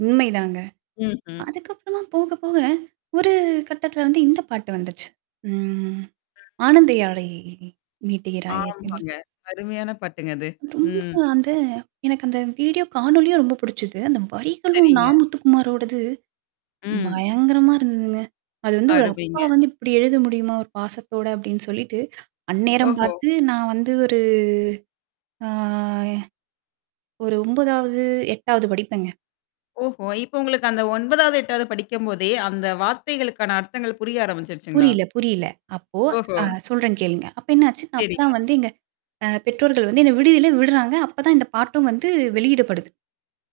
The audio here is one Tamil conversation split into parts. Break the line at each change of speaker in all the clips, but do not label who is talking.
உண்மைதாங்க.
ம்ஹ்ம்.
அதுக்கப்பறமா போக, போக ஒரு கட்டத்துல வந்து இந்த பாட்டு வந்துச்சு. ம்.
ம்.
ஆனந்தயாழை மீட்டுகிறாய் இருக்குல?
ஆமாங்க. அருமையான பாட்டுங்க, அது.
ரொம்ப
ம்.
அந்த எனக்கு அந்த வீடியோ காணொலியும் ரொம்ப புடிச்சுது. அந்த வரிகளும் நா.
செரிங்க.
முத்துகுமாரோடது
ம்.
பயங்கரமா இருந்ததுங்க. அது வந்து, ஒரு அப்பா
அருமைங்க.
வந்து இப்டி எழுத முடியுமா, ஒரு பாசத்தோட அப்டின்னு சொல்லிட்டு, அந்நேரம்
ஓஹோ!
பார்த்து நான் வந்து ஒரு ஆ ஒரு 9வது, 8வது படிப்பேங்க.
ஓஹோ! இப்போ உங்களுக்கு அந்த 9வது, 8வது படிக்கும்போதே, அந்த வார்த்தைகளுக்கான அர்த்தங்கள் புரிய ஆரம்பிச்சுருச்சுங்களா?
புரிய்ல, புரிய்ல. அப்போ
ஓஹோ!
அ சொல்றேன் கேளுங்க. அப்ப என்ன ஆச்சு!
சேரிங்க.
அப்பதான் வந்து, எங்க அ பெற்றோர்கள் வந்து என்ன விடுதியில விட்றாங்க. அப்பதான், இந்த பாட்டும் வந்து வெளியிடப்படுது.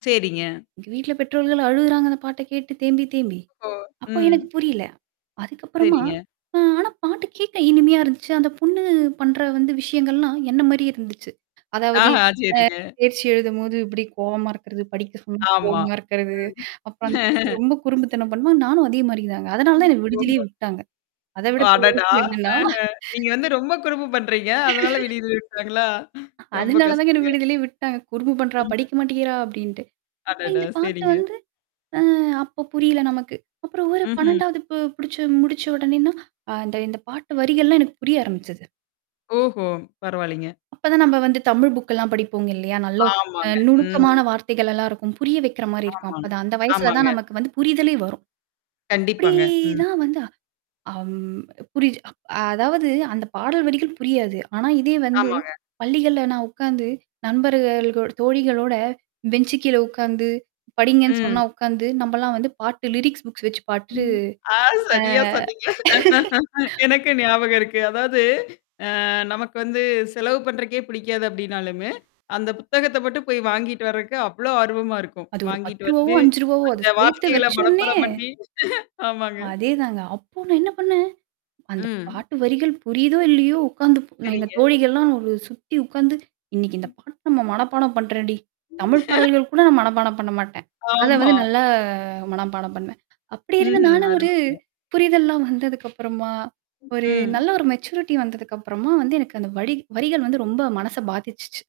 சேரிங்க.
எங்க வீட்ல பெற்றோர்கள் அழுகுறாங்க, அந்த பாட்ட கேட்டு தேம்பி, தேம்பி.
ஓ.
அப்போ
ம்.
எனக்கு புரில. அதுக்கப்பறமா,
சேரிங்க.
ஆ ஆனா பாட்டு கேக்க இனிமையா இருந்துச்சு. அந்த பொண்ணு பண்ற வந்து விஷயங்கள்லாம் என்ன மாரியே இருந்துச்சு. அதாவது
ஆஹா
அ
சேரிங்க.
தேர்ச்சி எழுதும்போது இப்டி கோவமா இருக்கறது, படிக்க சொல்லும்போது
ஆமா,
கோவமா இருக்கறது.
ம்.
அப்புறம் அந்த பொண்ணு ரொம்ப குறும்புத்தனம் பண்ணுவா. நானும் அதே மாரி தாங்க. அதனால தான்
ம்.
என்ன விடுதியிலே
ஓஹோ!
விட்டாங்க. அத
ஓ,
விட
அடடா!
பெருசு என்னன்னா?
அஹ நீங்க வந்து ரொம்ப குறும்பு பண்றீங்க! அதனால விடுதியில விட்டாங்களா? ரொம்ப
அதுனால தாங்க என்ன
கஷ்டங்க.
விடுதிலயே விட்டாங்க. குறும்பு பண்றா!
ம்ஹ்ம்.
படிக்க மாட்டேங்கிறா! அப்டின்ட்டு. அப்ப
அடடா!
இந்த பாட்டு
சேரிங்க.
வந்து அ அப்போ புரிய்ல நமக்கு. அப்புறம் ஒரு
ம்ஹ்ம்.
12வது பு படிச்சு முடிச்ச உடனேன்னா, அ இந்த இந்த பாட்டு வரிகள்லாம் எனக்கு புரிய ஆரம்பிச்சது.
ஓஹோ! பரவால்லிங்க.
அப்ப தான், நம்ப வந்து தமிழ் புக்கெல்லாம் படிப்போங்க இல்லையா? நல்ல அ
ஆமாங்க. ம்.
நுணுக்கமான வார்த்தைகள் எல்லாம் இருக்கும். புரிய வைக்கிற மாரி இருக்கும்.
ஆமாங்
அப்பதான், அந்த வயசுல
ஆமாங்க.
தான் நமக்கு வந்து புரிதலே வரும். அப்டி
கண்டிப்பாங்க. ம்.
தான் வந்து. அம் புரியுது. அ அதாவது அந்த பாடல் வரிகள் புரியாது. ஆனா, இதே வந்து
ஆமாங்க.
பள்ளிகள்ல நான் உக்காந்து நண்பர்கள் கூட் தோழிகளோட பெஞ்சு கீழ உட்கார்ந்து படிங்கன்னு
ம்.
சொன்னா உக்காந்து நம்மலாம் வந்து பாட்டு லிரிக்ஸ் புக்ஸ் வச்சு பாட்டு
ம் ஆ
ஆ.
சரியா சொன்னீங்க எனக்கு ஞாபகம் இருக்கு. அதாவது அ நமக்கு வந்து செலவு பண்றக்கே பிடிக்காது அப்படினாலுமே, அந்த புத்தகத்த மட்டும் போய் வாங்கிட்டு வரதுக்கு அவ்ளோ ஆர்வமா இருக்கும்.
அது ஒரு
வாங்கிட்டு
ரூ. 10வோ,
வந்து
ரூ. 5வோ அத
அந்த
சேத்து
வார்த்தைகள
வச்சோனே
மனப்பாடம் பண்ணி ஆமாங்க
அதேதாங்க. அப்போ நான் என்ன பண்ணேன்? அந்த
ம்.
பாட்டு வரிகள் புரியுதோ, இல்லயோ உக்காந்து எங்க
செரிங்க.
தோழிகள்லாம் ஒரு சுத்தி உக்காந்து இன்னைக்கு இந்த பாட்டு நம்ம மனப்பாடம் பண்றோம்டி. தமிழ் பாடல்கள் கூட நான் மனப்பாடம் பண்ண மாட்டேன். அத வந்து
ஆமா.
நல்லா மனப்பாடம் பண்ணுவேன். அப்டி இருந்த
ம்ஹ்ம்.
நானு ஒரு
அருமைங்க.
புரிதெல்லாம் வந்ததுக்கப்புறமா ஒரு
ம்.
நல்ல ஒரு மெச்சூரிட்டி வந்ததுக்கப்புறமா வந்து, எனக்கு அந்த வடி வரிகள் வந்து ரொம்ப மனச பாதிச்சுச்சு.